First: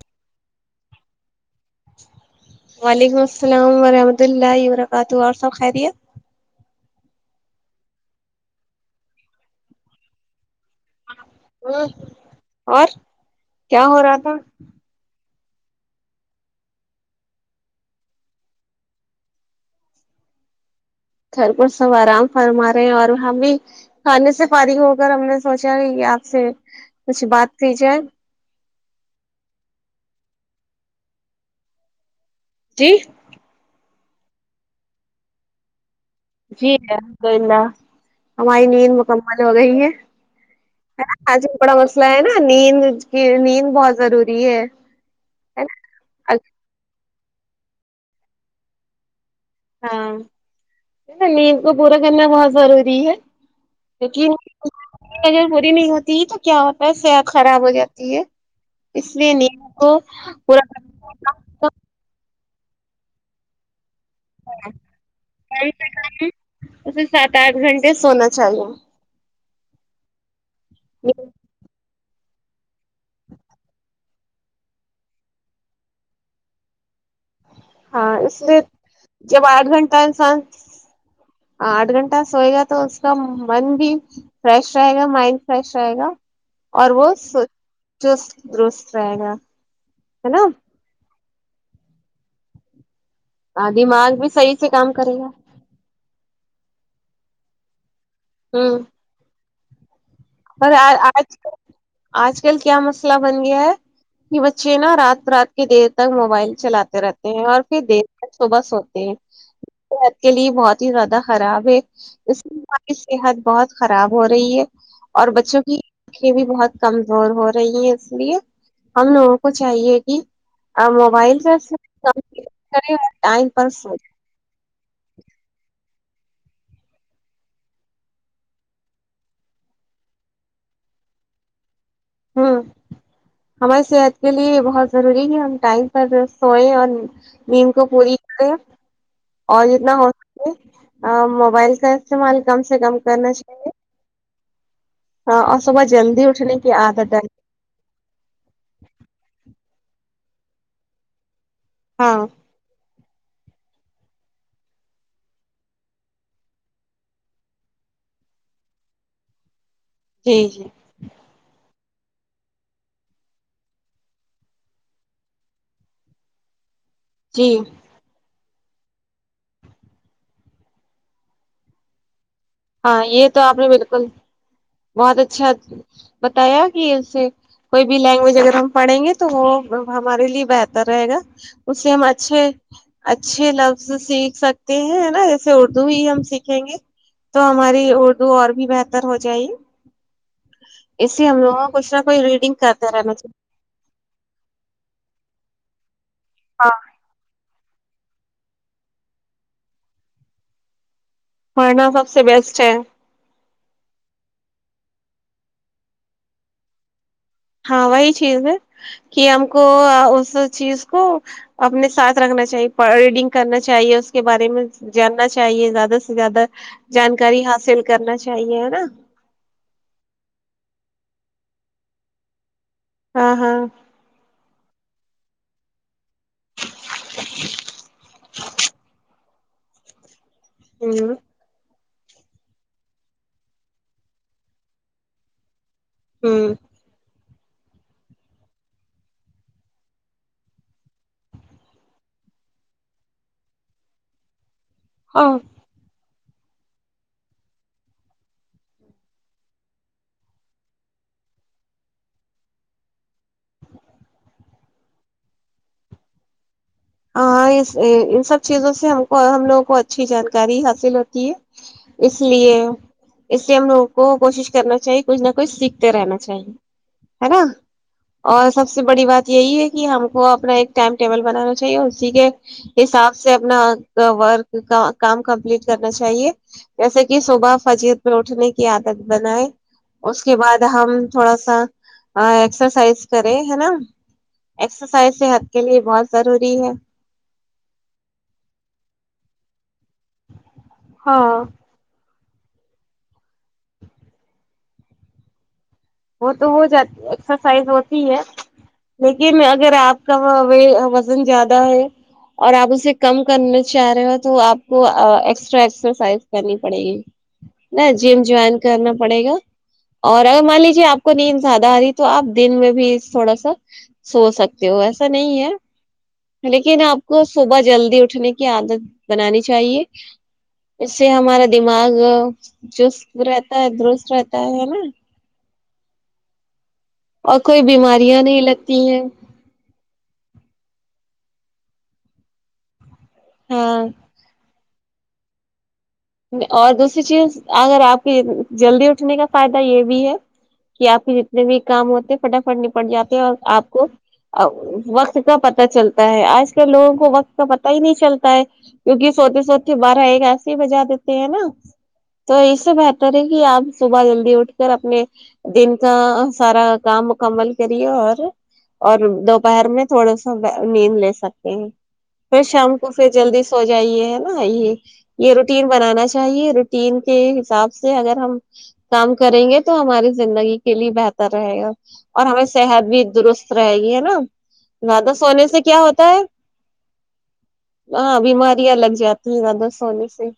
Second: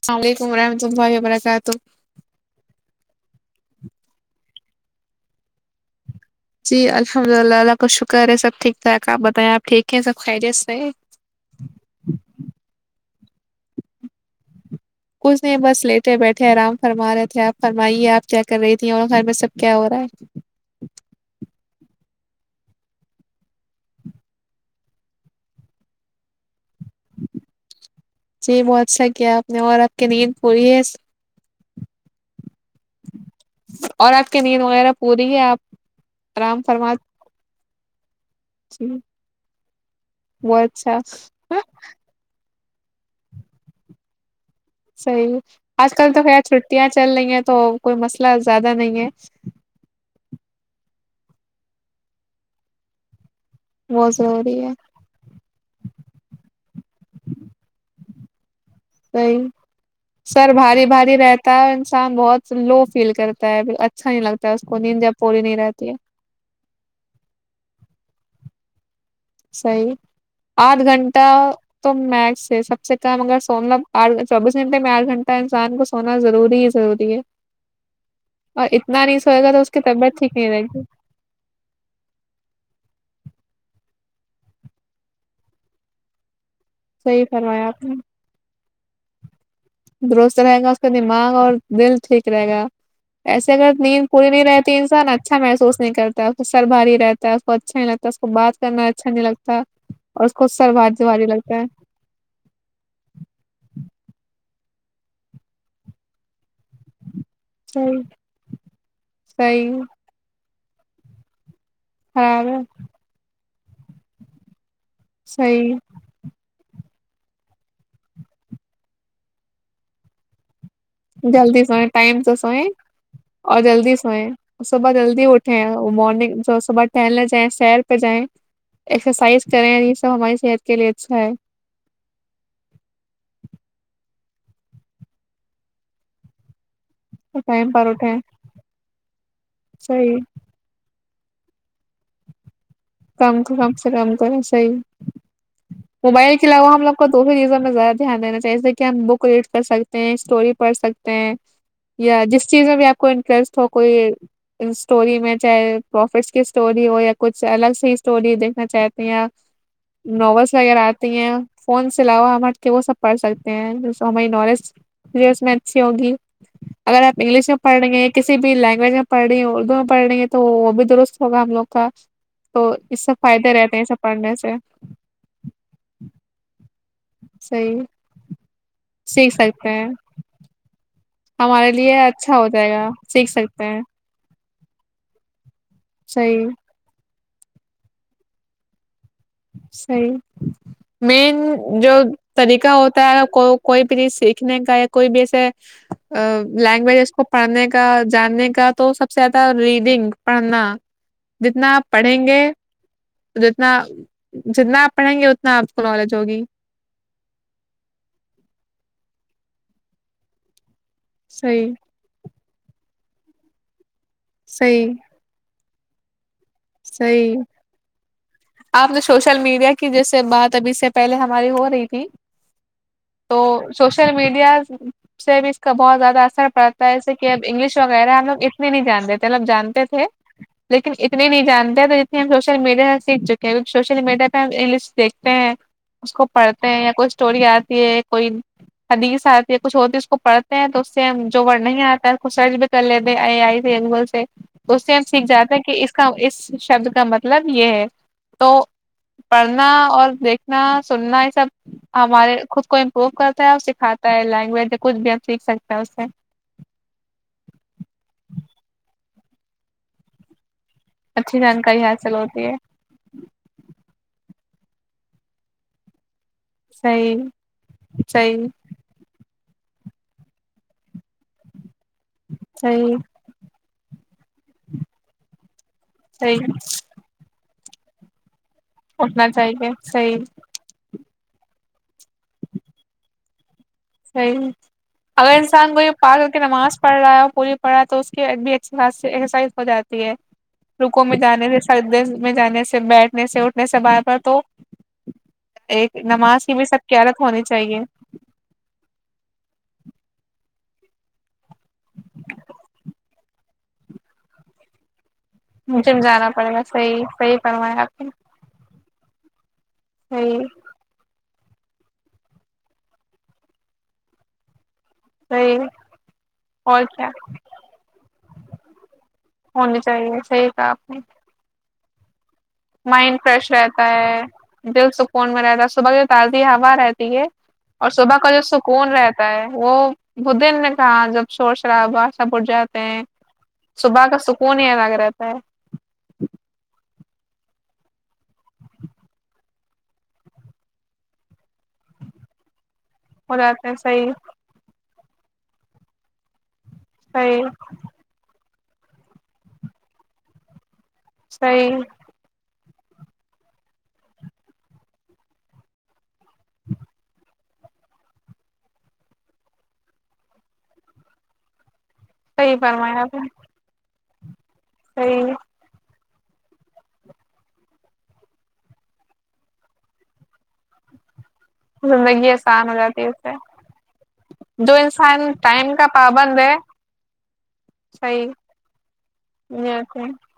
السلاملیکم و رحمۃ اللہ وبرکاتہ وعلیکم السلام وورحمت اللہ وورکم تو اور سب کھ رہی ہے جی الحمد اللہ اللہ کا شکر ہے سب ٹھیک ھ آپ بتائیں آپ ٹھیک ہے سب خیریت ہیں؟ ہ اور کیا ہو رہا تھا کچھ نہیں بس لیٹے بیٹھے آرام فرما رہے تھے آپ فرمائیے آپ کیا کر رہی تھی اور گھر میں سب کیا ہو رہا ہے گھر کو سب آرام فرما رہے ہیں اور ہم بھی کھانے سے فارغ ہو کر ہم نے سوچا آپ سے کچھ بات کی جائے یہ بہت اچ سا کیا آپ نے اور آپ کی نیند کوئی ہے جی اور آپ کی نیند وغیرہ پوری ہے آپ آرام جی فرما ہے گئندہ ہماری جی نیند مکمل ہو گئی ہے بہت اچھا نا آج بھی ہاں، بڑا مسئلہ ہے نا نیند کی نیند بہت ضروری بھی ہے صحی ہے آج کل تو نا ہےیر چھٹیا چل رہی ہیں تو کوئی مسئلہ زیادہ نہیں ہے نیند کو پورا کرنا بہت ضروری ہے بہت پی ضروری ہے نہیں ہوتی ہے تو کیا ہوتا ہے صحت خراب ہو جاتی ہے اس لیے وہی نیند کو سر پورا بھاری بھاری رہتا ہے انسان بہت لو فیل کرتا ہےھ اسے سات آٹھ گھنٹے سونا چالو صی آھ گھنٹہ تو میک سب چکاام م گگر سورم آٹ چوبیس گھنٹے میںٹھ گھنٹ انسان کو سونا روری ہے ضروری ہے ہاں اس لیے اور اتنا نہیں سوئے جب گا تو آٹھ اس کی گھنٹہ طبیعت ٹھیک انسان نہیں رہے گی ہاں آٹھ گھنٹہ سوئے گا تو اس کا من بھی فریش رہے گا مائنڈ فریش رہے گا اور وہ صحیح س فرمایا آپ نے چست درست رہ گا ہے درست رہے نا گا اس کا دن دماغ اور دل ٹھیک رہے گا ایسے اگر نیند دماغ بھی پوری نہیں صحیح سے رہتی کام انسان کرے گا اچھا محسوس نہیں کرتا سر باری رہتا ہے کو اچھا ہیتا اس کو بات ہوں کرنا اچھا نہیں لگتا س اور آج کل آج کل کیا مسئلہ بن گیا ہے کہ پچھے نا رات رات کی دیر تک موبائل چلاتے رہتے ہیں اور پھر صحیح دیر ب صبح سوتے ہیں صحیح صحت کے لیے بہت ب زیاد خراب ہے اس خراب لی ہے ہماری صحت بہت خراب ہو رہی ہے اور بچوں صحیح کی آکھھیے بھی بہت کمزور ہو رہی ہیں اس لیے ہم لوگوں کو چاہیے کہ موبائل جلدی سے سوئیں ٹائم سے سوئیں کرے اور ٹائم اور پرس ہو جلدی سوئیں صبح جلدی اٹھیں وہ مارننگب صبح ٹہلنے جائیں سیر پہ جائیں ایکسرسائز کریں یہ سب ہماری صحت کے لیے اچھا ہے ہوں ہماری صحت کے لیے بہت ضروری ہے ہم ٹائم پر سوئے اور ٹائم نیم کو پر اٹھیں پوری کرتے اور جتنا ہو صحیح سک موبائل کا سے ملک کم کام کا کام سے کام کر صی ہاں موبائل کے علاو ہم لگ کو دوسری چیزوں میں زیادہ دھیان دین چاہیے کہ ہم بک ریڈ کر سک ہیں س ہیں اسٹوری پڑھ سکتے ہیں ہاں یا جس چیز میں بھی آپ کو انٹٹ ہو کوئی اسٹوری میں چاہے پروفٹس کی اسٹوری ہو یا کچھ الگ سے اسٹوری دیکھنا چاہتے ہیں یا جی نوس جی ویرہ آتی ہیں فون سے علاوہ ہم ہٹ کے وہ سب پڑھ سکتے ہیں جو س ہماری نالج پ اس میں اچھی ہوگی اگر انگلش جی پڑ کسی بھی لینگویج میں پڑھ رہی ہے اردو میں پڑھ رہی ہے تو وہ بھی درست ہوگا ہم لوگ کا تو ہاں اس سےب یہ تو فائدے آپ نے رہتے ہیں اسب بالکل پڑھنے سے بتایا ج سے صحیح کوئی بھی لینگویج اگر ہم پڑھیں گے تو سیکھ سکتے وہ ہیں ہمارے لیے بہتر رہے گا ہمارے اس سے لیے ہم اچھا اچھے ہو جائے گا سیکھ سکتے ہیں س سکتے ہیں نا ج سے اردو ہی ہم صحیح سیکھیں گے تو ہماری اردو اور بھی ب صحیح اس لیے ہم مین لوگوں کو جو کچھ نہ کوئی ریڈنگ طریقہ کرتے ہوتا رہنا ہے چاہیے کو کوئی بھی چیز سیکھنے کا یا کوئی بھی ایسے لینگویجز کو پڑھنے کا جاننے کا تو سب سے زیادہ ریڈنگ پڑھنا مڑنا سب سے بیسٹ ہے تو جتنا جتنا آپ پڑھیں گے اتنا آپ کو نالج ہوگی ہاں وہی چیز ہے کہ ہم کو اس چیز کو صحیح اپنے ساتھ رکھنا چاہیے ریڈنگ کرنا چاہیے اس کے بارے میں صحیح جاننا چاہیے زیادہ د س گ ادا صحیح ہے نا آپ نے سوشل میڈیا کی جیسے بات ابھی سے پہلے ہماری ہو رہی تھی ہاں تو ہاں سوشل میڈیا س میں اس کا بہت زیادہ اثر پڑتا ہے ایسے کہ اب انگلش وغیرہ ہم لگ اتنے نہیں جانتے ملب جانتے تھے لیکن ہوں اتنے جانتے ہیں تو جتنے ہم سوشل میڈیا سے سیکھ چکے ہیں کیکہ سوشل میڈیا پہ ہم انگلسٹیکھتے ہیں اس کو ہ پڑھتے ہیں یا کچھ اسٹوری آتی ہے کوئی حدیث آتی ہے کچھ ہوتی ہے اس کو پڑھتے ہیں تو اس سے جو ور نہیں آتا ہے سرچ بھی کر لیتے ا آئی گوگل سے اس سے ہم سیکھ ہاں جاتے ہیں کہ اس کا اس شبد کا مطلب یہ ہے تو پڑھنا اور دیکھنا سننا یہ سب ہمارے خود کو امپروو کرتا ہے اور سکھاتا ہے لینگویج کچھ بھی ہم سیکھ سکتے ہیں اس سے ان سب چیزوں سے ہم لوگوں کو اچھی جانکاری ہوتی ہے اچھی جانکاری حاصل اس ہوتی لیے ہے اس لیے ہم لوگوں کو کوشش کرنااہے کچھ نہ کچھ سیکھتے رہنا ا صحیح ہے نا صحیح اور سب سے بڑی بات یہی ہے کہ ہم کو اپنا ایک ٹائم ٹیبل بنانا [inaudible] [unintelligible] ٹھیک ہے صحیح حساب سے اپنا ورک کام کمپلیٹ کرنا چاہیے صحیح جیسے کہ صبح فضیل میں اٹھنے کی عادت اٹھنا بنائے چاہیے صحیح اس کے بعد ہم تھوڑا سا ایکسرسائز کرے ہے نا صی ایکسرسائز اگر صحت کے انسان لیے کوئی بہت پال ضروری ہے نمازڑ رہا ہے وہ پوری پڑھا ہے تو اس کی ایک بھی اچھی خاص ہو جاتی ہے رکوں میں ہاں جانے تھے سردے میں جانے سے بیٹھنے سے اٹھنے سے باہ پر تو ایک وہ نماز تو کی ہو بھی سب کی جاتی عادت ہونی ایکسرسائز چاہیے ہوتی ہے لیکن اگر آپ کا وزن زیادہ ہے اور آپ اسے کم کرنا چاہ رہے ہو تو آپ کو ٹرا جم ایکسرسائز جانا کرنی گا پڑے گی صحیح صحیح فرمایا نا آپ نے جم جوائن کرنا [inaudible] اور صحیح مالک ن زیادہ آ رہی تو آپ دن میں بھی تھوڑا سا سو سکتے ایسا نہیں صحیح ہے لیکن اور آپ کیا کو صبح جلدی اٹھنے کی عادت بنانی ہونی چاہیے صحیح کہا آپ اس نے سے ہمارا دماغ چست مائنڈ فریش رہتا درست ہے رہتا ہے نا دل سکون میں رہتا ہے صبح تازی ہوا رہتی ہے اور کوئی اور صبح بیماریاں کا جو نہیں لگتی سکون ہیں رہتا ہے وہ بدین نے کہا جب شور شرابہ سا بٹھ جاتے ہیں ہاں سباگ سک سکون ہے الگ رہتا ہے اور دوسری چیز اگر آپ کی جلدی اٹھنے کا فائدہ یہ بھی ہے کہ آپ کے جتنے بھی کام ہوتے ہیں فٹافٹ پڑ جاتے ہیں اور ہو آپ ہیں کو صحیح وقت [unintelligible] لوگوں کو وقت صحیح کا پتتا ہی نہیں چلتا ہے کیونکہ سوتے سوتے بارہ ایک ایسی ہی وجا دی ہیں نا صحیح تو اس تو میں تو نہیں کہ اپ صبح جلدی اٹھ کر اپنے دن کا سارا کام مکمل کریے اور اور دوپہر میں تھوڑا سا نیند لے سکتے ہیں پھر صحیح شام کو فرمایا پھر آپ نے جلدی سو جائیے یہ صحیح یہ روٹی چاہیے روٹین کے حساب سے اگر ہم کام کریں گے تو ہماری زندگی کے لیے بہتر رہے گا اور زندگی ہمیں آسان ہو صحت جاتی بھی ہے اس سے درست رہے گی ہے نا جو زیادہ انسان سونے سے ٹائم کیا کا ہوتا ہے پابند ہاں صحیح بیماریاں لگ جاتی ہیں زیادہ سونے سے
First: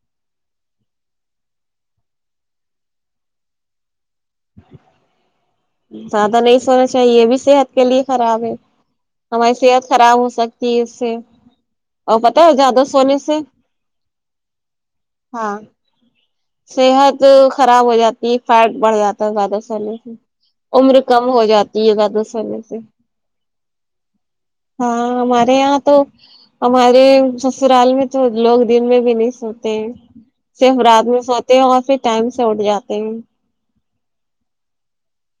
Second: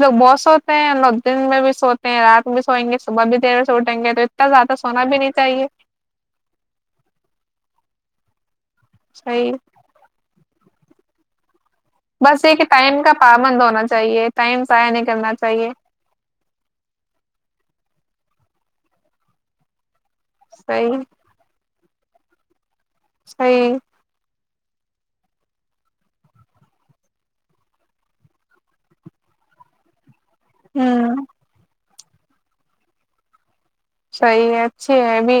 لو بہت سوتے ہیں لو دن میں بھی سوتے ہیں رات میں بھی سوئیں گے صبح بھی دیر ب سےوٹتے ے تو اتنا زیادہ سونا بھی نہیں چاہیے زیادہ نہیں سونا چاہیے بھی صحت کے لیے خراب ہے صحیح ہماری صحت خراب ہو سکتی [unintelligible] بس ہے یہ کہ زیادہ ٹائم کا سونے سے پابند ہونا چاہیے ٹائم ضائع نہیں کرنا ہاں چاہیے صحت خراب ہو جاتی ہے فیٹ بڑھ جاتا ہے زیادہ سہنے سے صحیح عمر کم ہو جاتی ہے گ [unintelligible] صحی ہاں ہمارے یہاں تو ہمارے سسرال میں تو لوگ دن میں بھی نہیں سوتے ہیں صرف رات میں ہوں اور پھر ٹائم سے اٹھ جاتے ہیں صحی ہے اچھے ہے ابھی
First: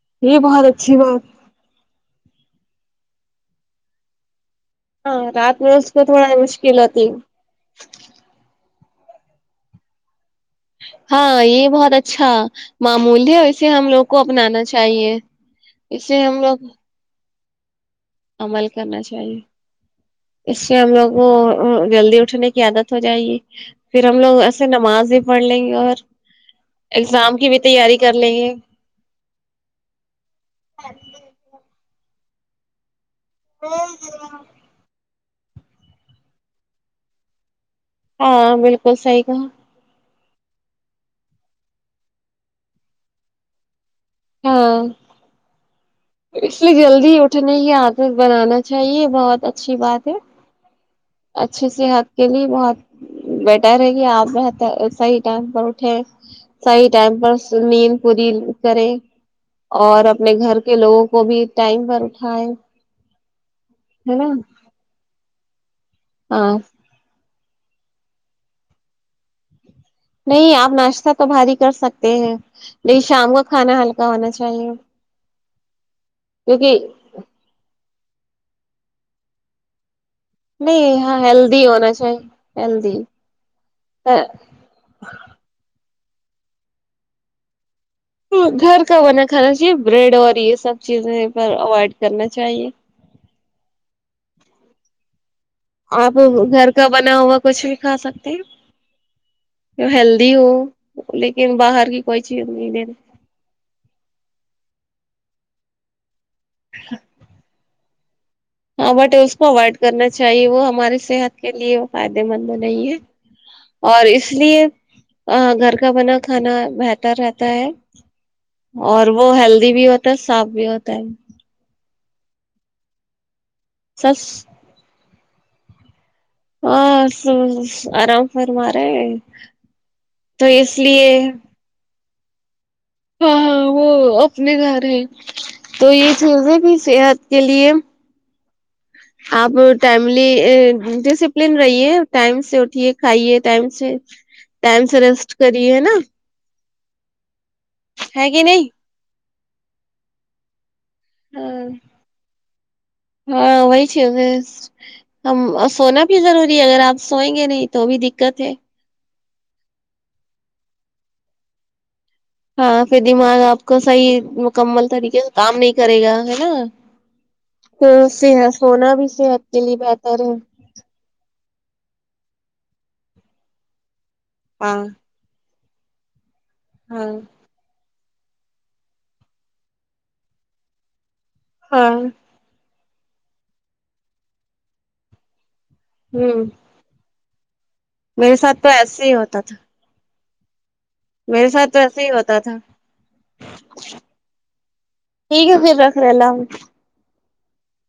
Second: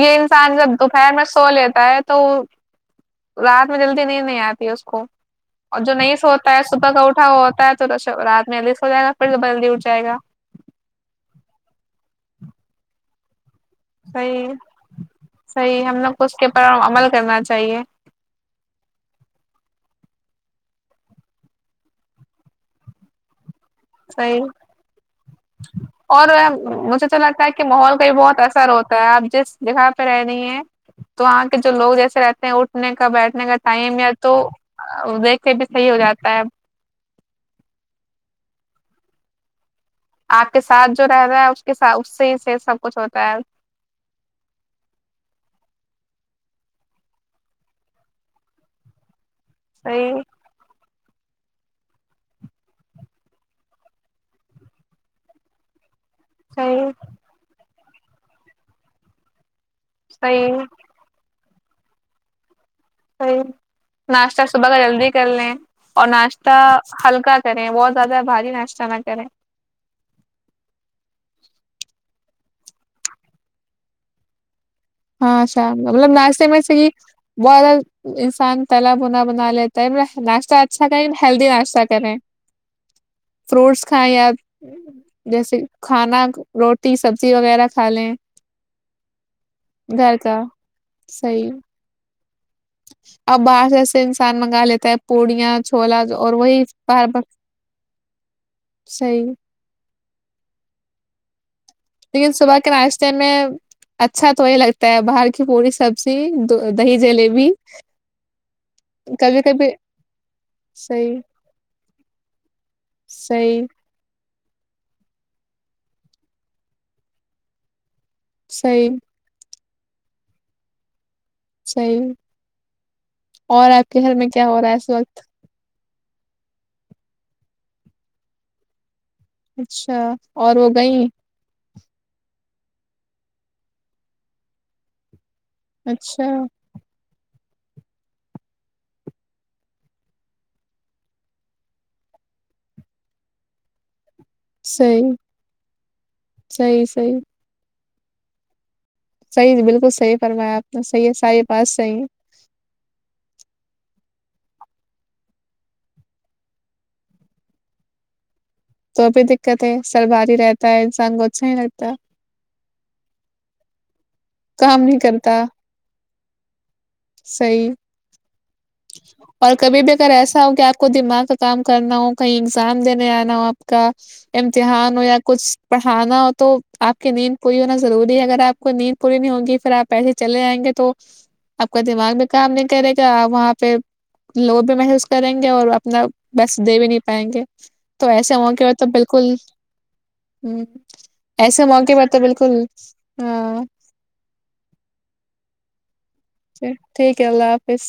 یہ انسان بہت جب اچھی دوپہر میں بات سو لیتا ہے تو رات میں جلدی نہیں نہیں آتی اس کو ہاں رات میں اور اس جو کو نہیں تھوڑا سو ہوتا ہے مشکل صبح کا ہوتی اٹھا ہوا ہوتا ہے تو رات میںس ہوگا پڑ کے بند ہی اٹ جائے گا ہاں یہ بہت اچھا معموول ہے اس سے ہم لوگ کو صحیح اپنانا چاہیے صحیح اس سے کو ہم کے لوگ اوپر عمل کرنا چاہیے عمل کرنا چاہیے اس سے ہم لوگ کو جلدی اٹھنے کی عادت ہو جائے گی پھر ہم لوگ صحیح ایسے نماز بھی پڑھ لیں گے اور مجھے تو ایگزام لگتا کی ہے بھی کہ ماحول تیاری کا بھی کر لیں بہت گے اثر ہوتا ہے آپ جس جگہ پہ رہ رہی ہیں تو وہاں کے جو لوگ جیسے رہتے ہیں اٹھنے کا بیٹھ اننگا ٹائم آت تویک سے بھی صحیح ہو جاتا ہے ا ہاں بالکل صحی کا آپ کے ساتھ جو رہتا ہے اس کےاتھ اس سے ہی سے سب کچھ ہوتا ہے ہاں اس لیے جلدی اٹھنے کی عادت بنانا چاہیے بہت اچھی بات صحیح ہے اچھی صحت کے لیے بہت بیٹر رہ کہی آپ رہ صحیح ٹائم پر اٹھے صحیح ٹائم پر نید پورل اکر اور اپنے صحیح گھر کے لوگوں کو بھی ٹائم پر اٹھائے صی ہے نا ناشتہ صبح کا جلدی کر لیں اور ناشتہ ہاں ہلکا کریں بہت زیادہ بھاری ناشتہ نہ کریں نہیں آپ ناشتہ تو بھاری کر سکتے ہیں نہیں شام کا کھانا ہلکا ہونا چاہیے ہاں شا مطلب ناشتے میں سے کیونکہ کی بہت انسان تلا بنا بنا لیتا ہے ب ناشتہ اچھا نہیں کریں ہاں ہیلدی ناشتہ ہونا کریں چاہیے ہیلدی فروٹس کھائیں یا جیسے کھانا روٹی سبزی وغیرہ کھا لیں گھر کا بنا کھانا چی بریڈ گھر اور یہ سب چیزیں اوائڈ کر ا باہر جیسے انسان میں گا لیتا ہے پوڑ آپ گھر کا بنا ہوا کچھ بھی کھا سکتے صحیح ہیں ہیلدی ہو لیکن باہر کی کوئی لیکن چیز صبح کے نہیں دینا ناشتے میں اچھا تو وہی لگتا ہے باہر کی پوری سب سے ج دو دہی جلیبی ہاں بٹ اس کبھی کو کبھی اوائڈ کرنا چاہیے وہ ہماری صحیح صحت کے لیے فائدے مند نہیں ہے صحیح اور اس اس لیے گھر کا بنا کھانا بہتر رہتا ہے صحیح اور وہ ہیل بھی ہوتا ہے صاف بھی ہوتا ہے نہیںین اور آپ کے گھر سس میں کیا ہو رہا ہے اس وقت ہاں آرام ف مارے اچھا اور وہ گئیں ہاں ہاں وہ اپنے گھر ہے تو یہ اچھا چیز ہے کہ صحت دلی آپ ٹائملی ڈسپلین رہیے ٹائم سے اٹھیے کھائیے ٹائم سے ٹائم سے صحیح ریسٹ کریے ہے نا صحیح صحیح ہ کہ نہیں صحیحی بالکل صح فرما آپ تو صحیح ہے سارے ہاں پاس صحی ہے اچھ ہم سونا بھی ضروری ہے اگر آپ سوئیں گے نہیں تو اب دقت ہے وہ بھی دقت ہے سر باری رہتا ہے انسان کو اچھا ہی لگتا ہے ہاں پھر دماغ آپ کو صحیح کام مکمل نہیں طریقے سے کرتا کام نہیں کرے گا ہے نا صحیح ہ سیح اور کبھی بھی اگر ایسا ہو کہ آپ کو دماغ کا کام کرنا ہو کہیں اگزام دینے آنا ہو آپ کا ام ت ہاں ہار ن یا کچھ پڑھانا تو آپ کی ہاں نیند کوئی ہو نہ ضروری ہے اگر آ کو نیند پوری نہیں ہوگی پھر آ ایسے چلے جائیں گے تو آپ کا ہاں دماغ میں کام نہیں کرے چ وہاں پھر لوگ بھی محسوس کریں گے اور آپ مطلب ہوں بس دے بھی نہیں پائیں گے تو میرے ساتھ تو ایسے ہی ہوتا تھا ہوں میرے ساتھ تو ایسا ہی ہوتا تھا ہاں ٹھیک ہے پھر ر لام اک اللہ حافظ